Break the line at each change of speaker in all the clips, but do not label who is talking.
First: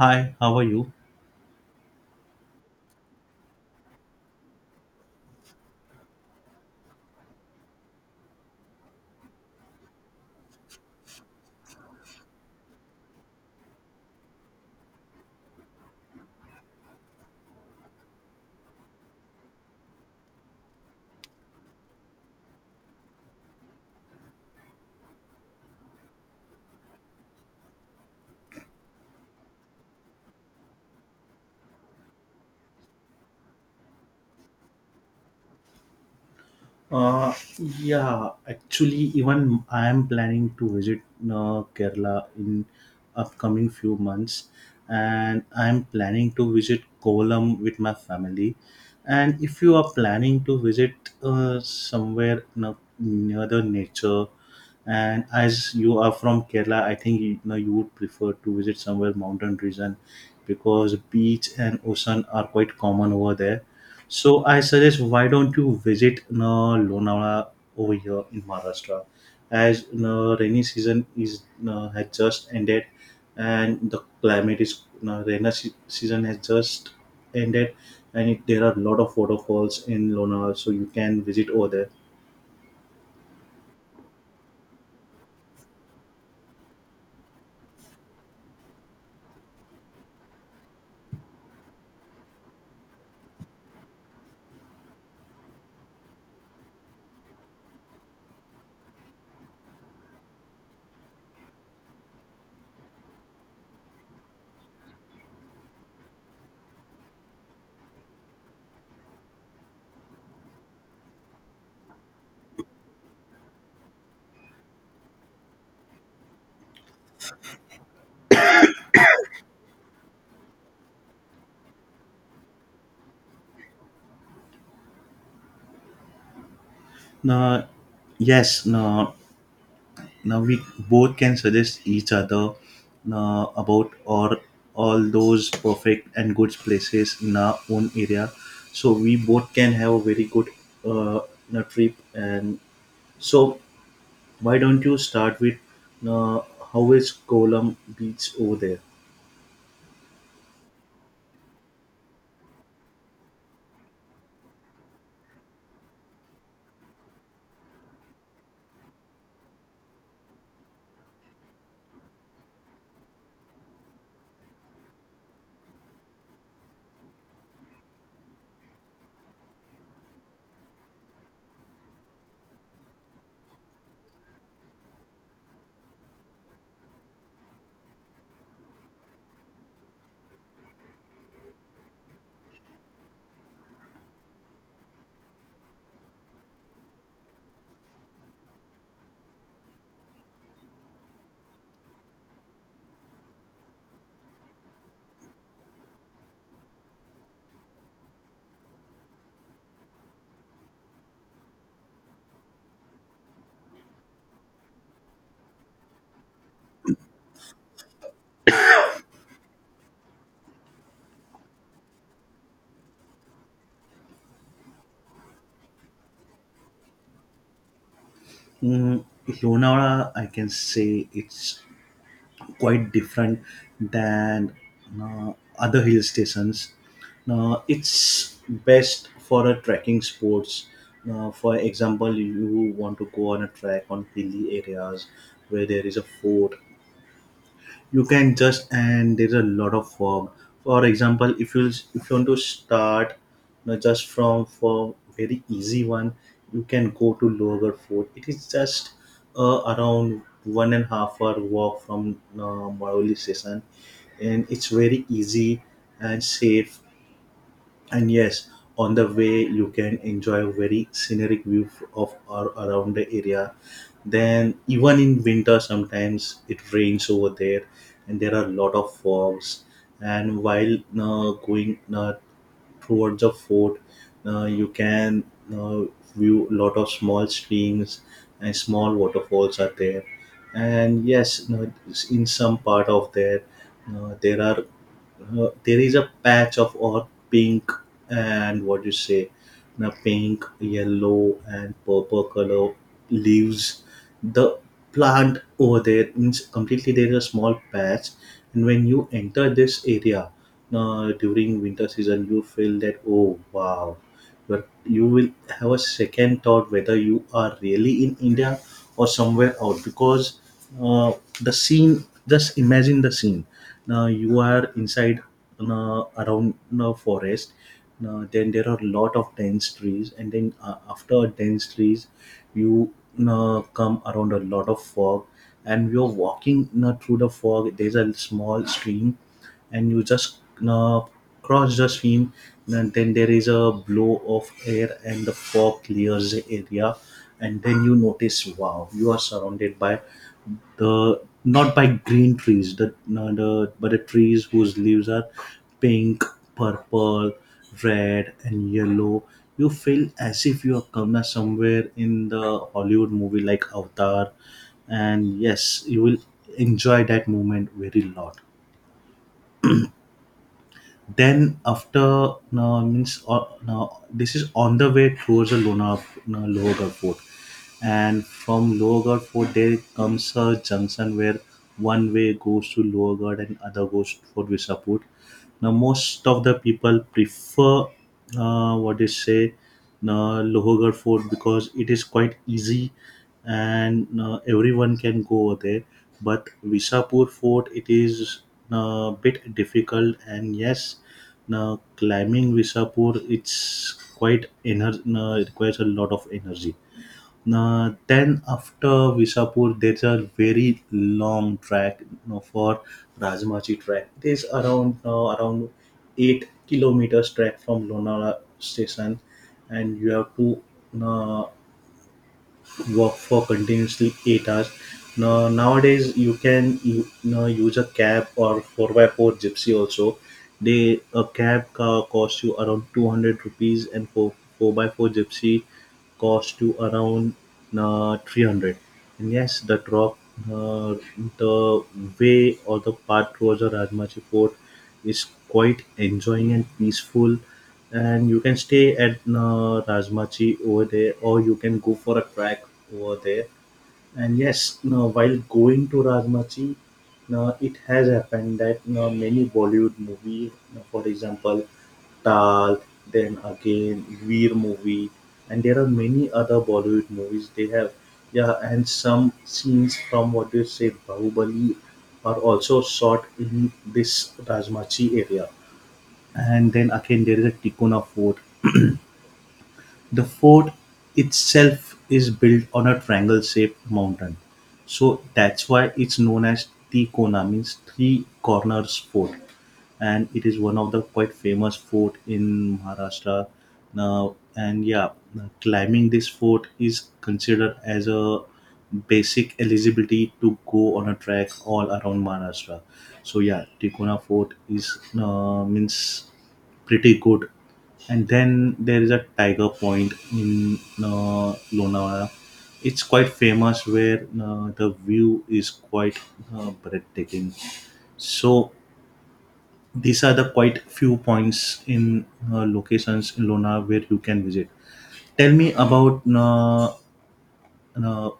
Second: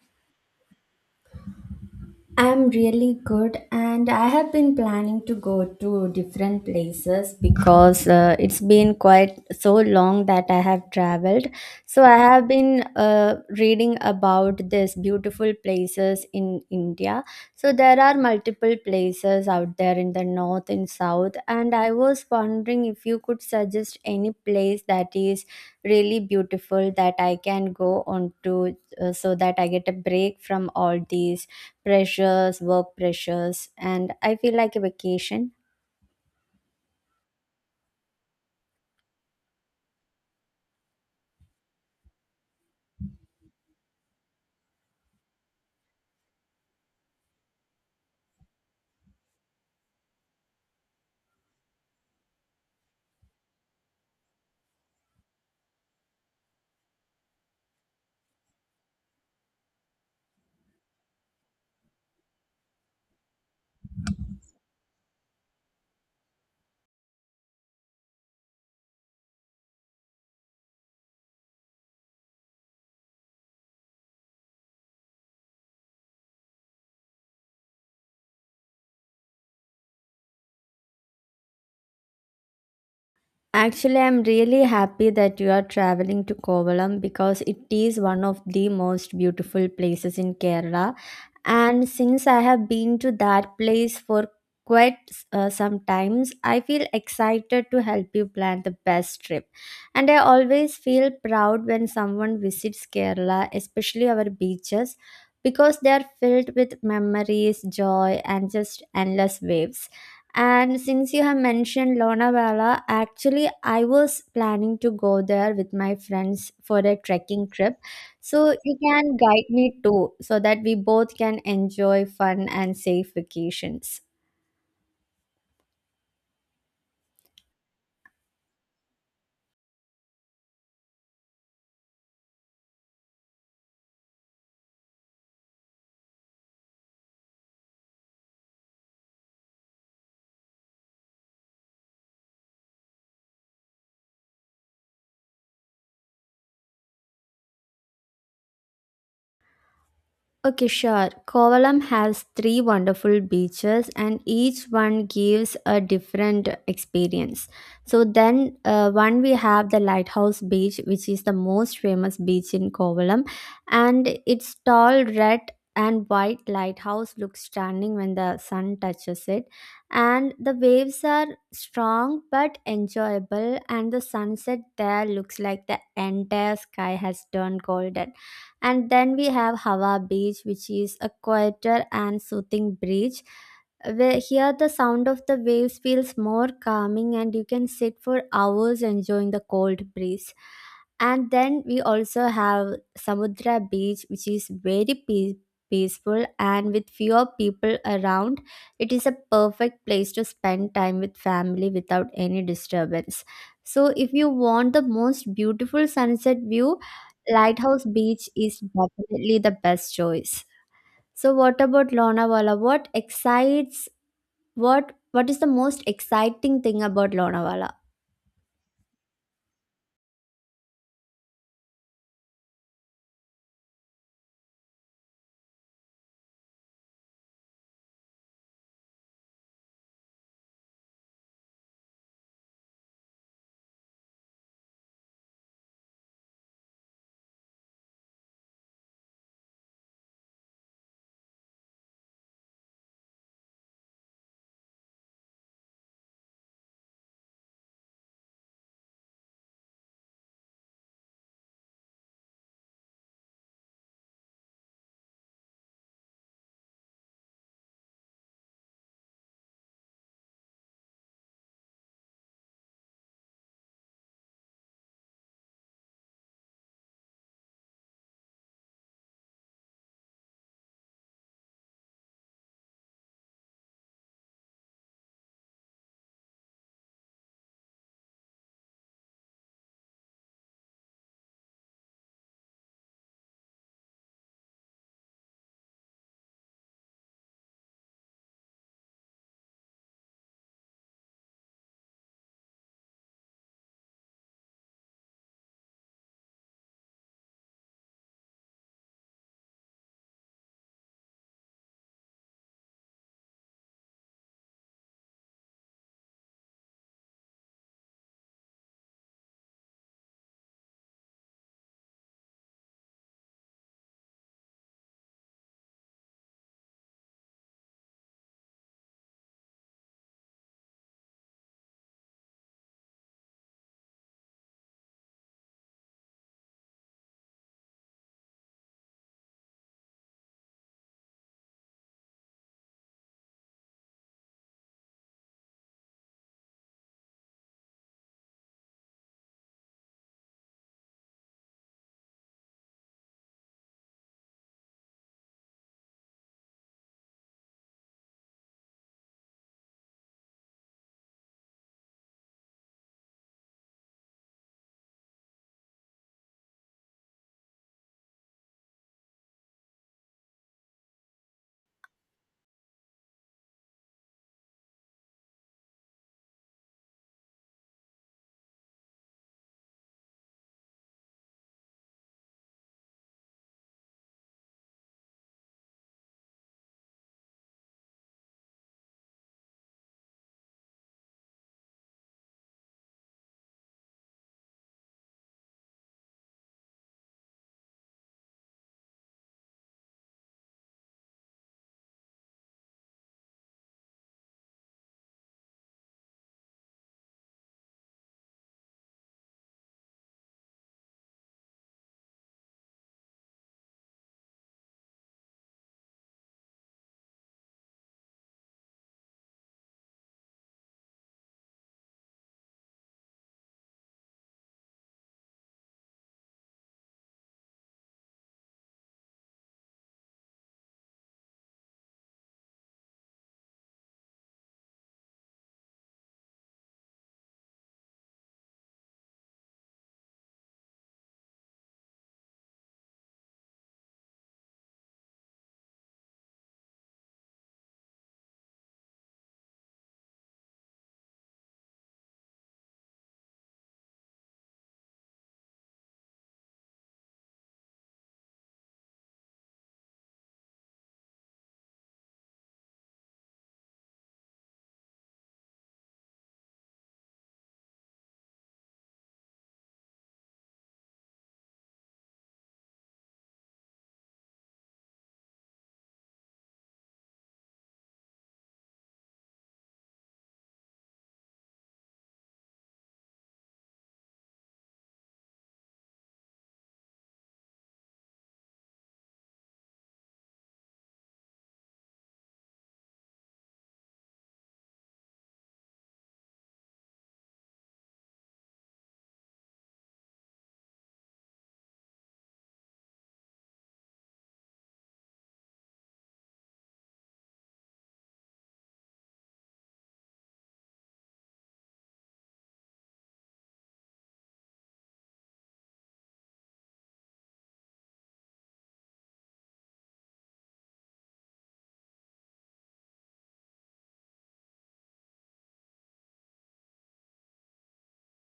Hi, how are you?
I'm really good, and I have been planning to go to different places because it's been quite so long that I have traveled. So, I have been reading about these beautiful places in India. So, there are multiple places out there in the north and south, and I was wondering if you could suggest any place that is really beautiful that I can go on to so that I get a break from all these pressures, work pressures, and I feel like a vacation.
Yeah, actually, even I am planning to visit Kerala in upcoming few months, and I am planning to visit Kolam with my family. And if you are planning to visit near the nature, and as you are from Kerala, I think you know you would prefer to visit somewhere mountain region because beach and ocean are quite common over there. So I suggest, why don't you visit Lonavala over here in Maharashtra, as rainy season is has just ended, and the climate is rainy se- season has just ended, and there are a lot of waterfalls in Lonavala, so you can visit over there.
Actually, I'm really happy that you are traveling to Kovalam because it is one of the most beautiful places in Kerala. And since I have been to that place for quite some times, I feel excited to help you plan the best trip. And I always feel proud when someone visits Kerala, especially our beaches, because they are filled with memories, joy, and just endless waves. And since you have mentioned Lonavala, actually, I was planning to go there with my friends for a trekking trip. So you can guide me too, so that we both can enjoy fun and safe vacations.
Now, yes, no. Now we both can suggest each other about or all those perfect and good places in our own area, so we both can have a very good trip. And so why don't you start with uh, how is Kolam beach over there?
Okay, sure. Kovalam has three wonderful beaches, and each one gives a different experience. So, then one, we have the Lighthouse Beach, which is the most famous beach in Kovalam, and its tall red and white lighthouse looks stunning when the sun touches it. And the waves are strong but enjoyable, and the sunset there looks like the entire sky has turned golden. And then we have Hawa Beach, which is a quieter and soothing beach. Where here the sound of the waves feels more calming, and you can sit for hours enjoying the cold breeze. And then we also have Samudra Beach, which is very peaceful and with fewer people around, it is a perfect place to spend time with family without any disturbance. So, if you want the most beautiful sunset view, Lighthouse Beach is definitely the best choice. So what about Lonavala? What excites what is the most exciting thing about Lonavala?
mm, Lonavala, I can say, it's quite different than other hill stations. Now, it's best for a trekking sports. Now, for example, you want to go on a trek on hilly areas where there is a fort. You can just And there's a lot of work. For example, if you want to start, just from for very easy one, you can go to lower fort. It is just around 1.5 hour walk from Maroli station, and it's very easy and safe. And yes, on the way you can enjoy a very scenic view of or around the area. Then even in winter sometimes it rains over there, and there are a lot of fogs. And while going towards the fort, you can uh, view a lot of small streams, and small waterfalls are there. And yes, in some part of there, there are there is a patch of earth pink, and what you say, the pink, yellow, and purple color leaves, the plant over there. Means completely there is a small patch, and when you enter this area during winter season you feel that, oh wow. But you will have a second thought whether you are really in India or somewhere out, because uh, the scene, just imagine the scene. Now you are inside around the forest. Now, then there are a lot of dense trees, and then after dense trees, you come around a lot of fog, and you're walking through the fog. There's a small stream, and you just uh, cross the stream, and then there is a blow of air, and the fog clears the area, and then you notice, wow, you are surrounded by the, not by green trees, the, no, the, but the trees whose leaves are pink, purple, red, and yellow. You feel as if you are come somewhere in the Hollywood movie like Avatar. And yes, you will enjoy that moment very lot. Then after, no, means, no, this is on the way towards the Lona, no, Lohogarh Fort. And from Lohogarh Fort there comes a junction where one way goes to Lohogarh and other goes for Visapur. Now most of the people prefer, what do you say, Lohogarh Fort, because it is quite easy and everyone can go there. But Visapur Fort, it is a bit difficult, and yes, now climbing Visapur, it requires a lot of energy. Now, then after Visapur, there's a very long track, for Rajmachi track. There's around 8 kilometers track from Lonavala station, and you have to uh, work for continuously 8 hours. Now, nowadays, you can use a cab or 4 by 4 gypsy also. They, a cab car costs you around 200 rupees, and 4, 4 by 4 gypsy cost you around 300. And yes, uh, the way or the path towards the Rajmachi fort is quite enjoying and peaceful, and you can stay at Rajmachi over there, or you can go for a track over there. And yes, now while going to Rajmachi, now it has happened that now many Bollywood movie, now for example, Tal, then again Veer movie, and there are many other Bollywood movies. They have, yeah, and some scenes from, what you say, Bahubali are also shot in this Rajmachi area. And then again, there is a Tikuna fort. The fort itself is built on a triangle-shaped mountain, so that's why it's known as Tikona, means Three Corners Fort, and it is one of the quite famous fort in Maharashtra. Now, and yeah, climbing this fort is considered as a basic eligibility to go on a trek all around Maharashtra. So yeah, Tikona Fort is, means, pretty good. And then there is a Tiger Point in Lonavala. It's quite famous, where the view is quite breathtaking. So these are the quite few points in, locations in Lona, where you can visit. Tell me about uh,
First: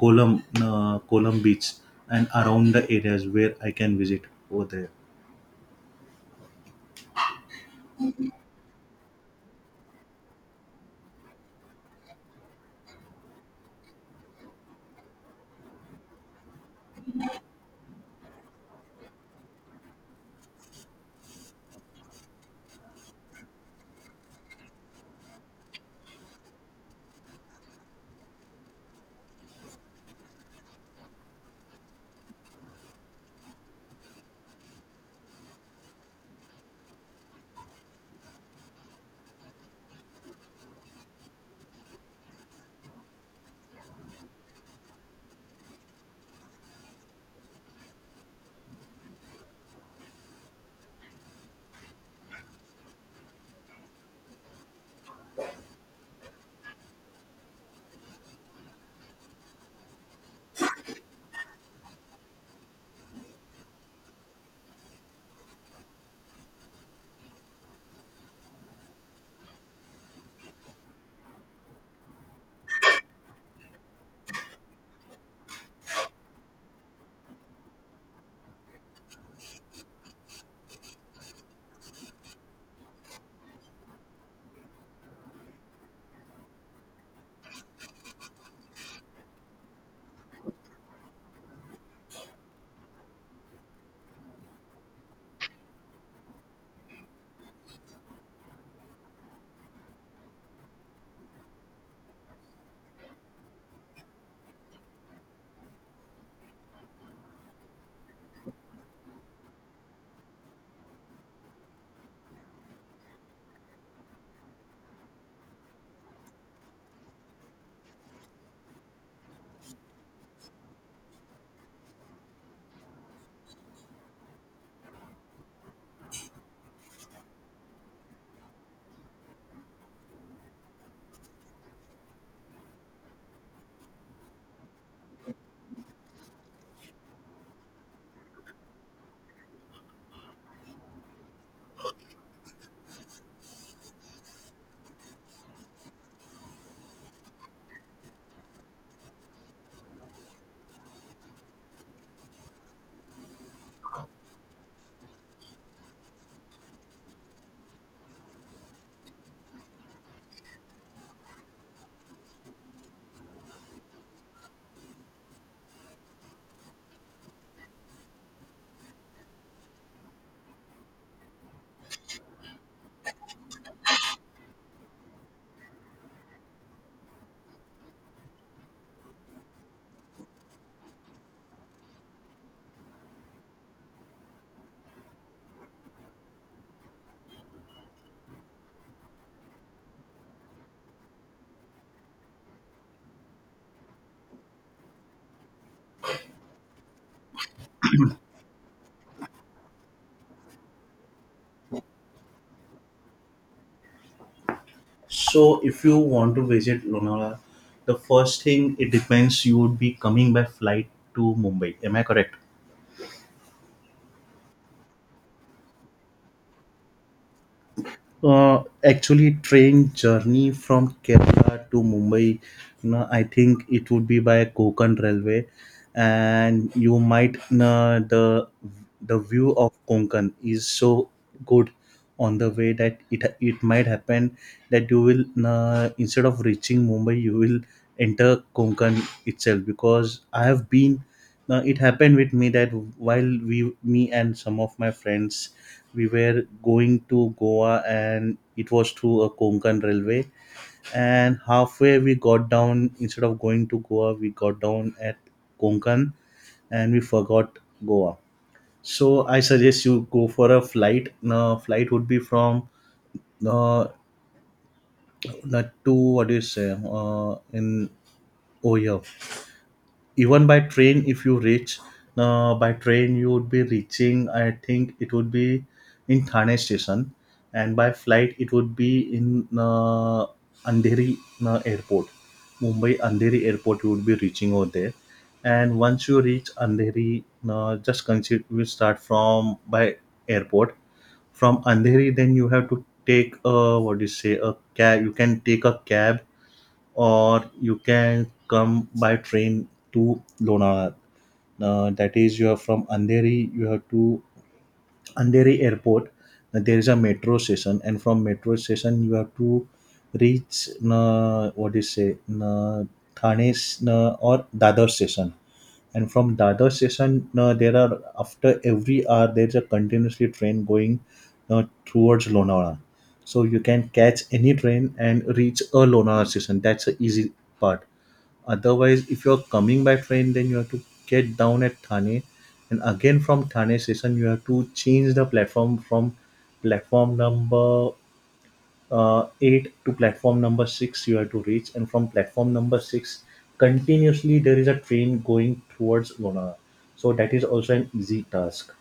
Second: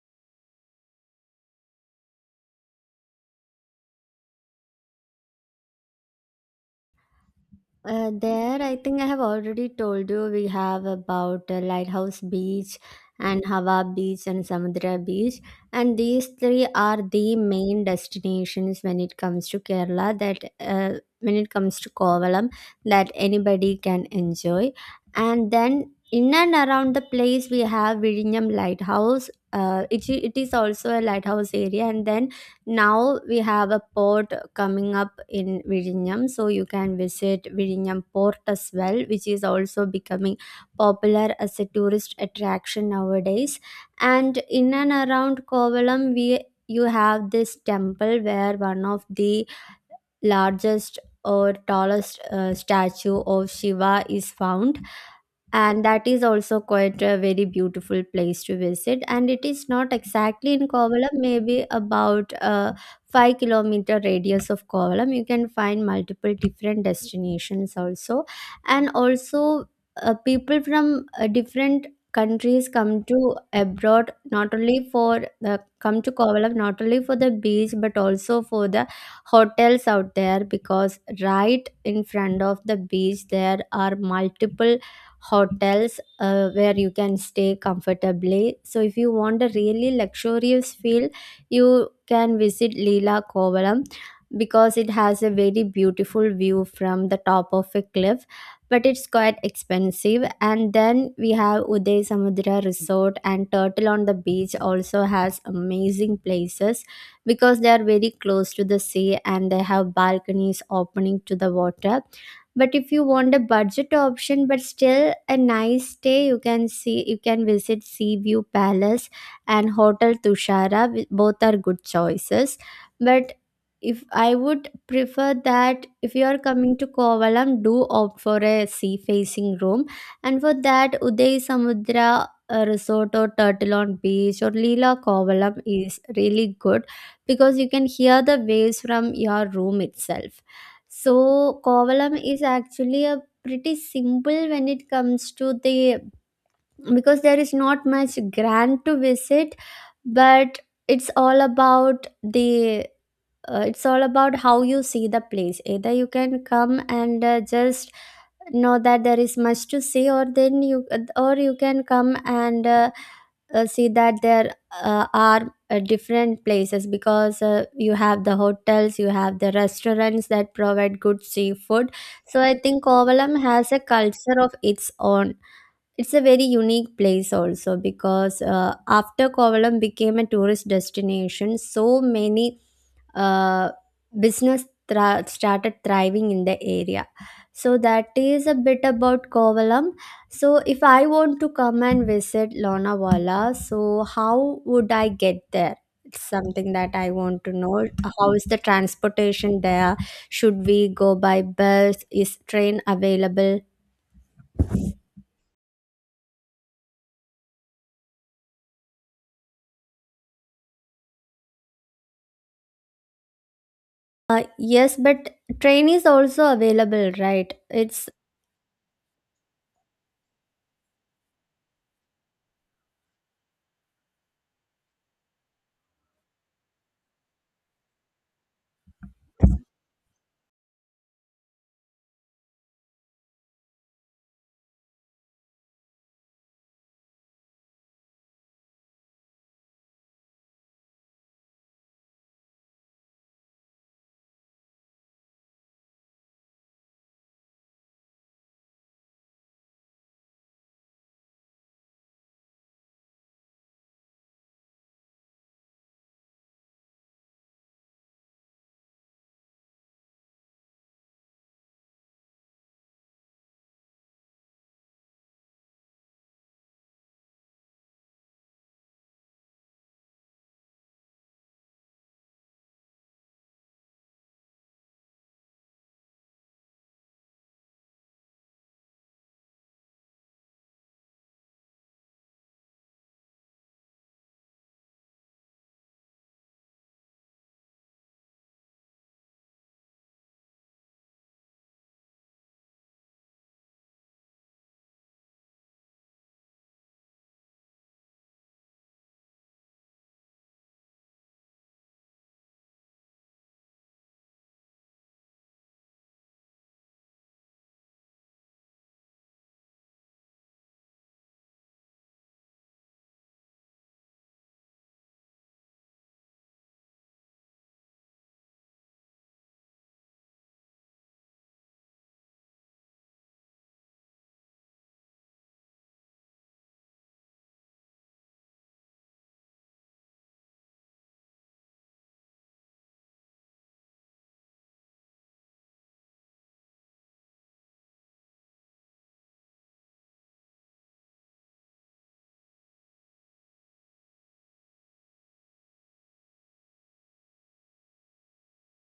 Kolam Beach and around the areas where I can visit over there.
There, I think I have already told you we have about Lighthouse Beach and Hawa Beach and Samudra Beach, and these three are the main destinations when it comes to Kerala. That when it comes to Kovalam, that anybody can enjoy, and then in and around the place we have Virinam Lighthouse. It is also a lighthouse area, and then now we have a port coming up in Virinum. So you can visit Virinum port as well, which is also becoming popular as a tourist attraction nowadays. And in and around Kovalam, we you have this temple where one of the largest or tallest statue of Shiva is found. And that is also quite a very beautiful place to visit. And it is not exactly in Kovalam, maybe about 5-kilometer radius of Kovalam. You can find multiple different destinations also. And also, people from different countries come to abroad not only for the come to Kovalam not only for the beach but also for the hotels out there, because right in front of the beach there are multiple hotels where you can stay comfortably. So if you want a really luxurious feel, you can visit Lila Kovalam, because it has a very beautiful view from the top of a cliff but it's quite expensive. And then we have Uday Samudra Resort, and Turtle on the Beach also has amazing places because they are very close to the sea and they have balconies opening to the water. But if you want a budget option but still a nice stay, you can visit Sea View Palace and Hotel Tushara. Both are good choices. But if I would prefer that if you are coming to Kovalam, do opt for a sea facing room. And for that, Uday Samudra Resort or Turtle on Beach or Leela Kovalam is really good because you can hear the waves from your room itself. So, Kovalam is actually a pretty simple when it comes to the, because there is not much grand to visit, but it's all about the it's all about how you see the place. Either you can come and just know that there is much to see, or then you can come and see that there are different places, because you have the hotels, you have the restaurants that provide good seafood. So I think Kovalam has a culture of its own. It's a very unique place also, because after Kovalam became a tourist destination, so many uh, started thriving in the area. So that is a bit about Kovalam. So if I want to come and visit Lonavala, so how would I get there? It's something that I want to know. How is the transportation there? Should we go by bus? Is train available?
So if you want to visit Lonavala, the first thing, it depends, you would be coming by flight to Mumbai. Am I correct?
Yes, but train is also available, right? It's
Actually, train journey from Kerala to Mumbai, no, I think it would be by Konkan Railway, and you might, no, the view of Konkan is so good on the way that it might happen that you will, no, instead of reaching Mumbai you will enter Konkan itself, because I have been, now it happened with me that while we, me and some of my friends, we were going to Goa, and it was through a Konkan railway. And halfway we got down. Instead of going to Goa, we got down at Konkan, and we forgot Goa. So I suggest you go for a flight. Now flight would be from, uh, not to, what do you say, in, oh yeah, even by train if you reach, by train you would be reaching, I think it would be in Thane station, and by flight it would be in Andheri airport, Mumbai Andheri airport you would be reaching over there. And once you reach Andheri, just consider we start from by airport from Andheri. Then you have to take a, what do you say, a cab. You can take a cab or you can come by train to Lonavala. That is, you are from Andheri, you have to Andheri Airport. There is a metro station, and from metro station you have to reach, what do you say, Thane or Dadar station. And from Dadar station, there are, after every hour there is a continuously train going towards Lonavala. So you can catch any train and reach a Lonavala station. That's the easy part. Otherwise, if you're coming by train, then you have to get down at Thane, and again from Thane station, you have to change the platform from platform number 8 to platform number 6. You have to reach, and from platform number 6, continuously there is a train going towards Lona. So that is also an easy task.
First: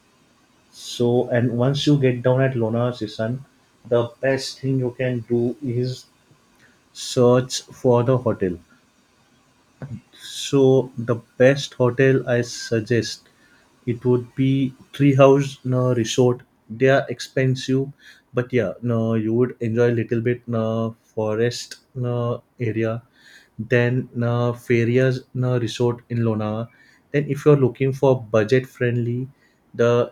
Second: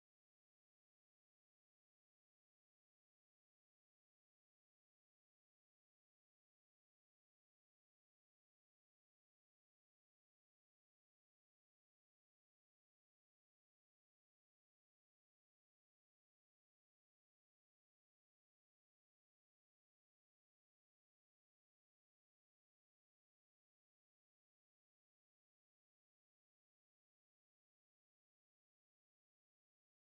So and once you get down at Lona station, the best thing you can do is search for the hotel. So the best hotel I suggest, it would be Treehouse, no, Resort. They are expensive, but yeah, no, you would enjoy a little bit, no, forest, no, area. Then, no, Feria's, no, Resort in Lonavala. Then if you're looking for budget friendly, the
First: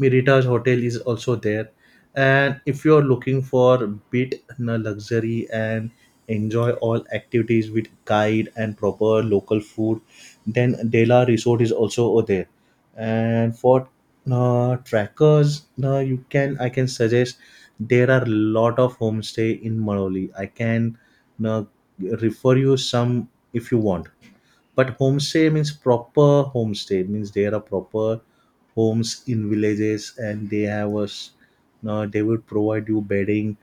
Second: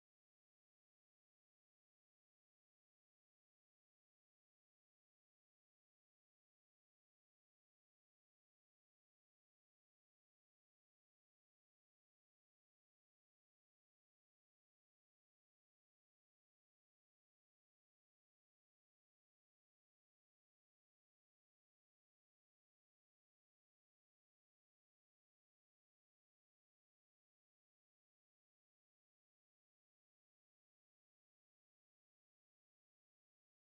Mirita's Hotel is also there. And if you're looking for bit na luxury and enjoy all activities with guide and proper local food, then Dela Resort is also over there. And for trackers, you can I can suggest there are lot of homestay in Manoli. I can, uh, refer you some if you want. But homestay means proper homestay means there are proper homes in villages, and they have us, they will provide you bedding.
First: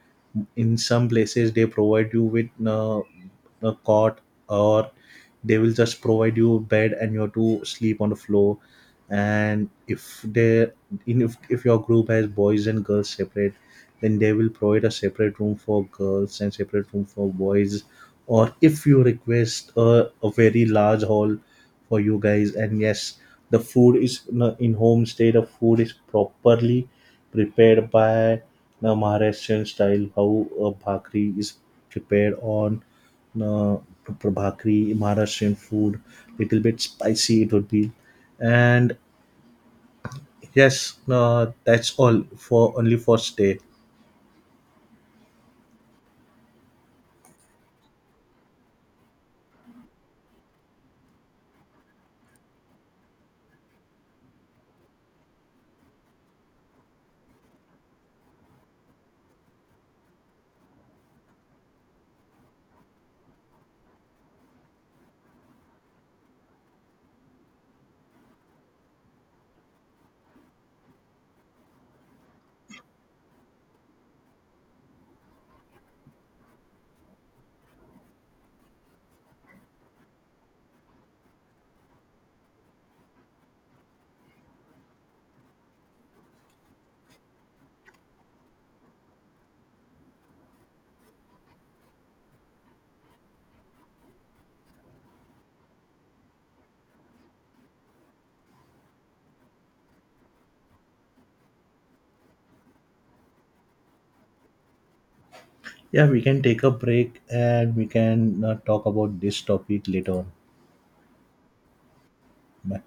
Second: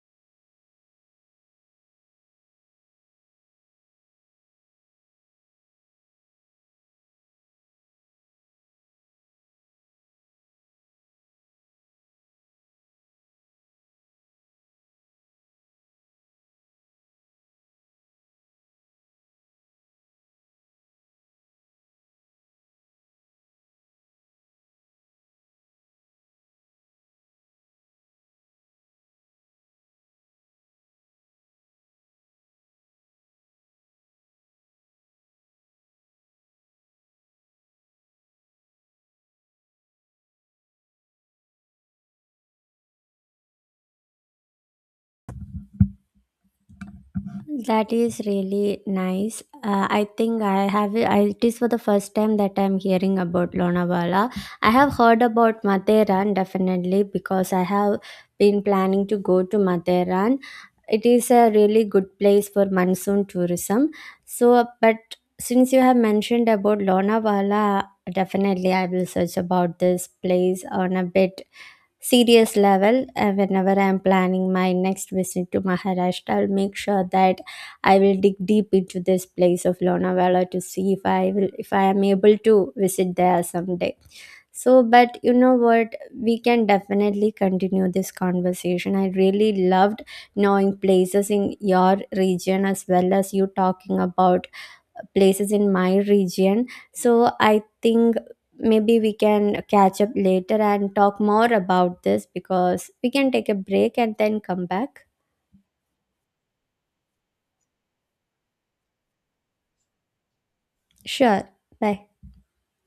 In some places they provide you with a cot, or they will just provide you a bed and you have to sleep on the floor. And if they, in if your group has boys and girls separate, then they will provide a separate room for girls and separate room for boys, or if you request a very large hall for you guys. And yes, the food is in homestay, the food is properly prepared by the Maharashtrian style, how a bhakri is prepared on uh, bhakri. Maharashtrian food, little bit spicy it would be. And yes, that's all for only for stay.
that is really nice. I think it is for the first time that I'm hearing about Lonavala. I have heard about Matheran, definitely, because I have been planning to go to Matheran. It is a really good place for monsoon tourism. So, but since you have mentioned about Lonavala, definitely I will search about this place on a bit serious level. Whenever I'm planning my next visit to Maharashtra, I'll make sure that I will dig deep into this place of Lonavala to see if I will if I am able to visit there someday. So, but you know what, we can definitely continue this conversation. I really loved knowing places in your region as well as you talking about places in my region. So I think maybe we can catch up later and talk more about this, because we can take a break and then come back.
Yeah, we can take a break and we can talk about this topic later on.
Sure. Bye.
Bye.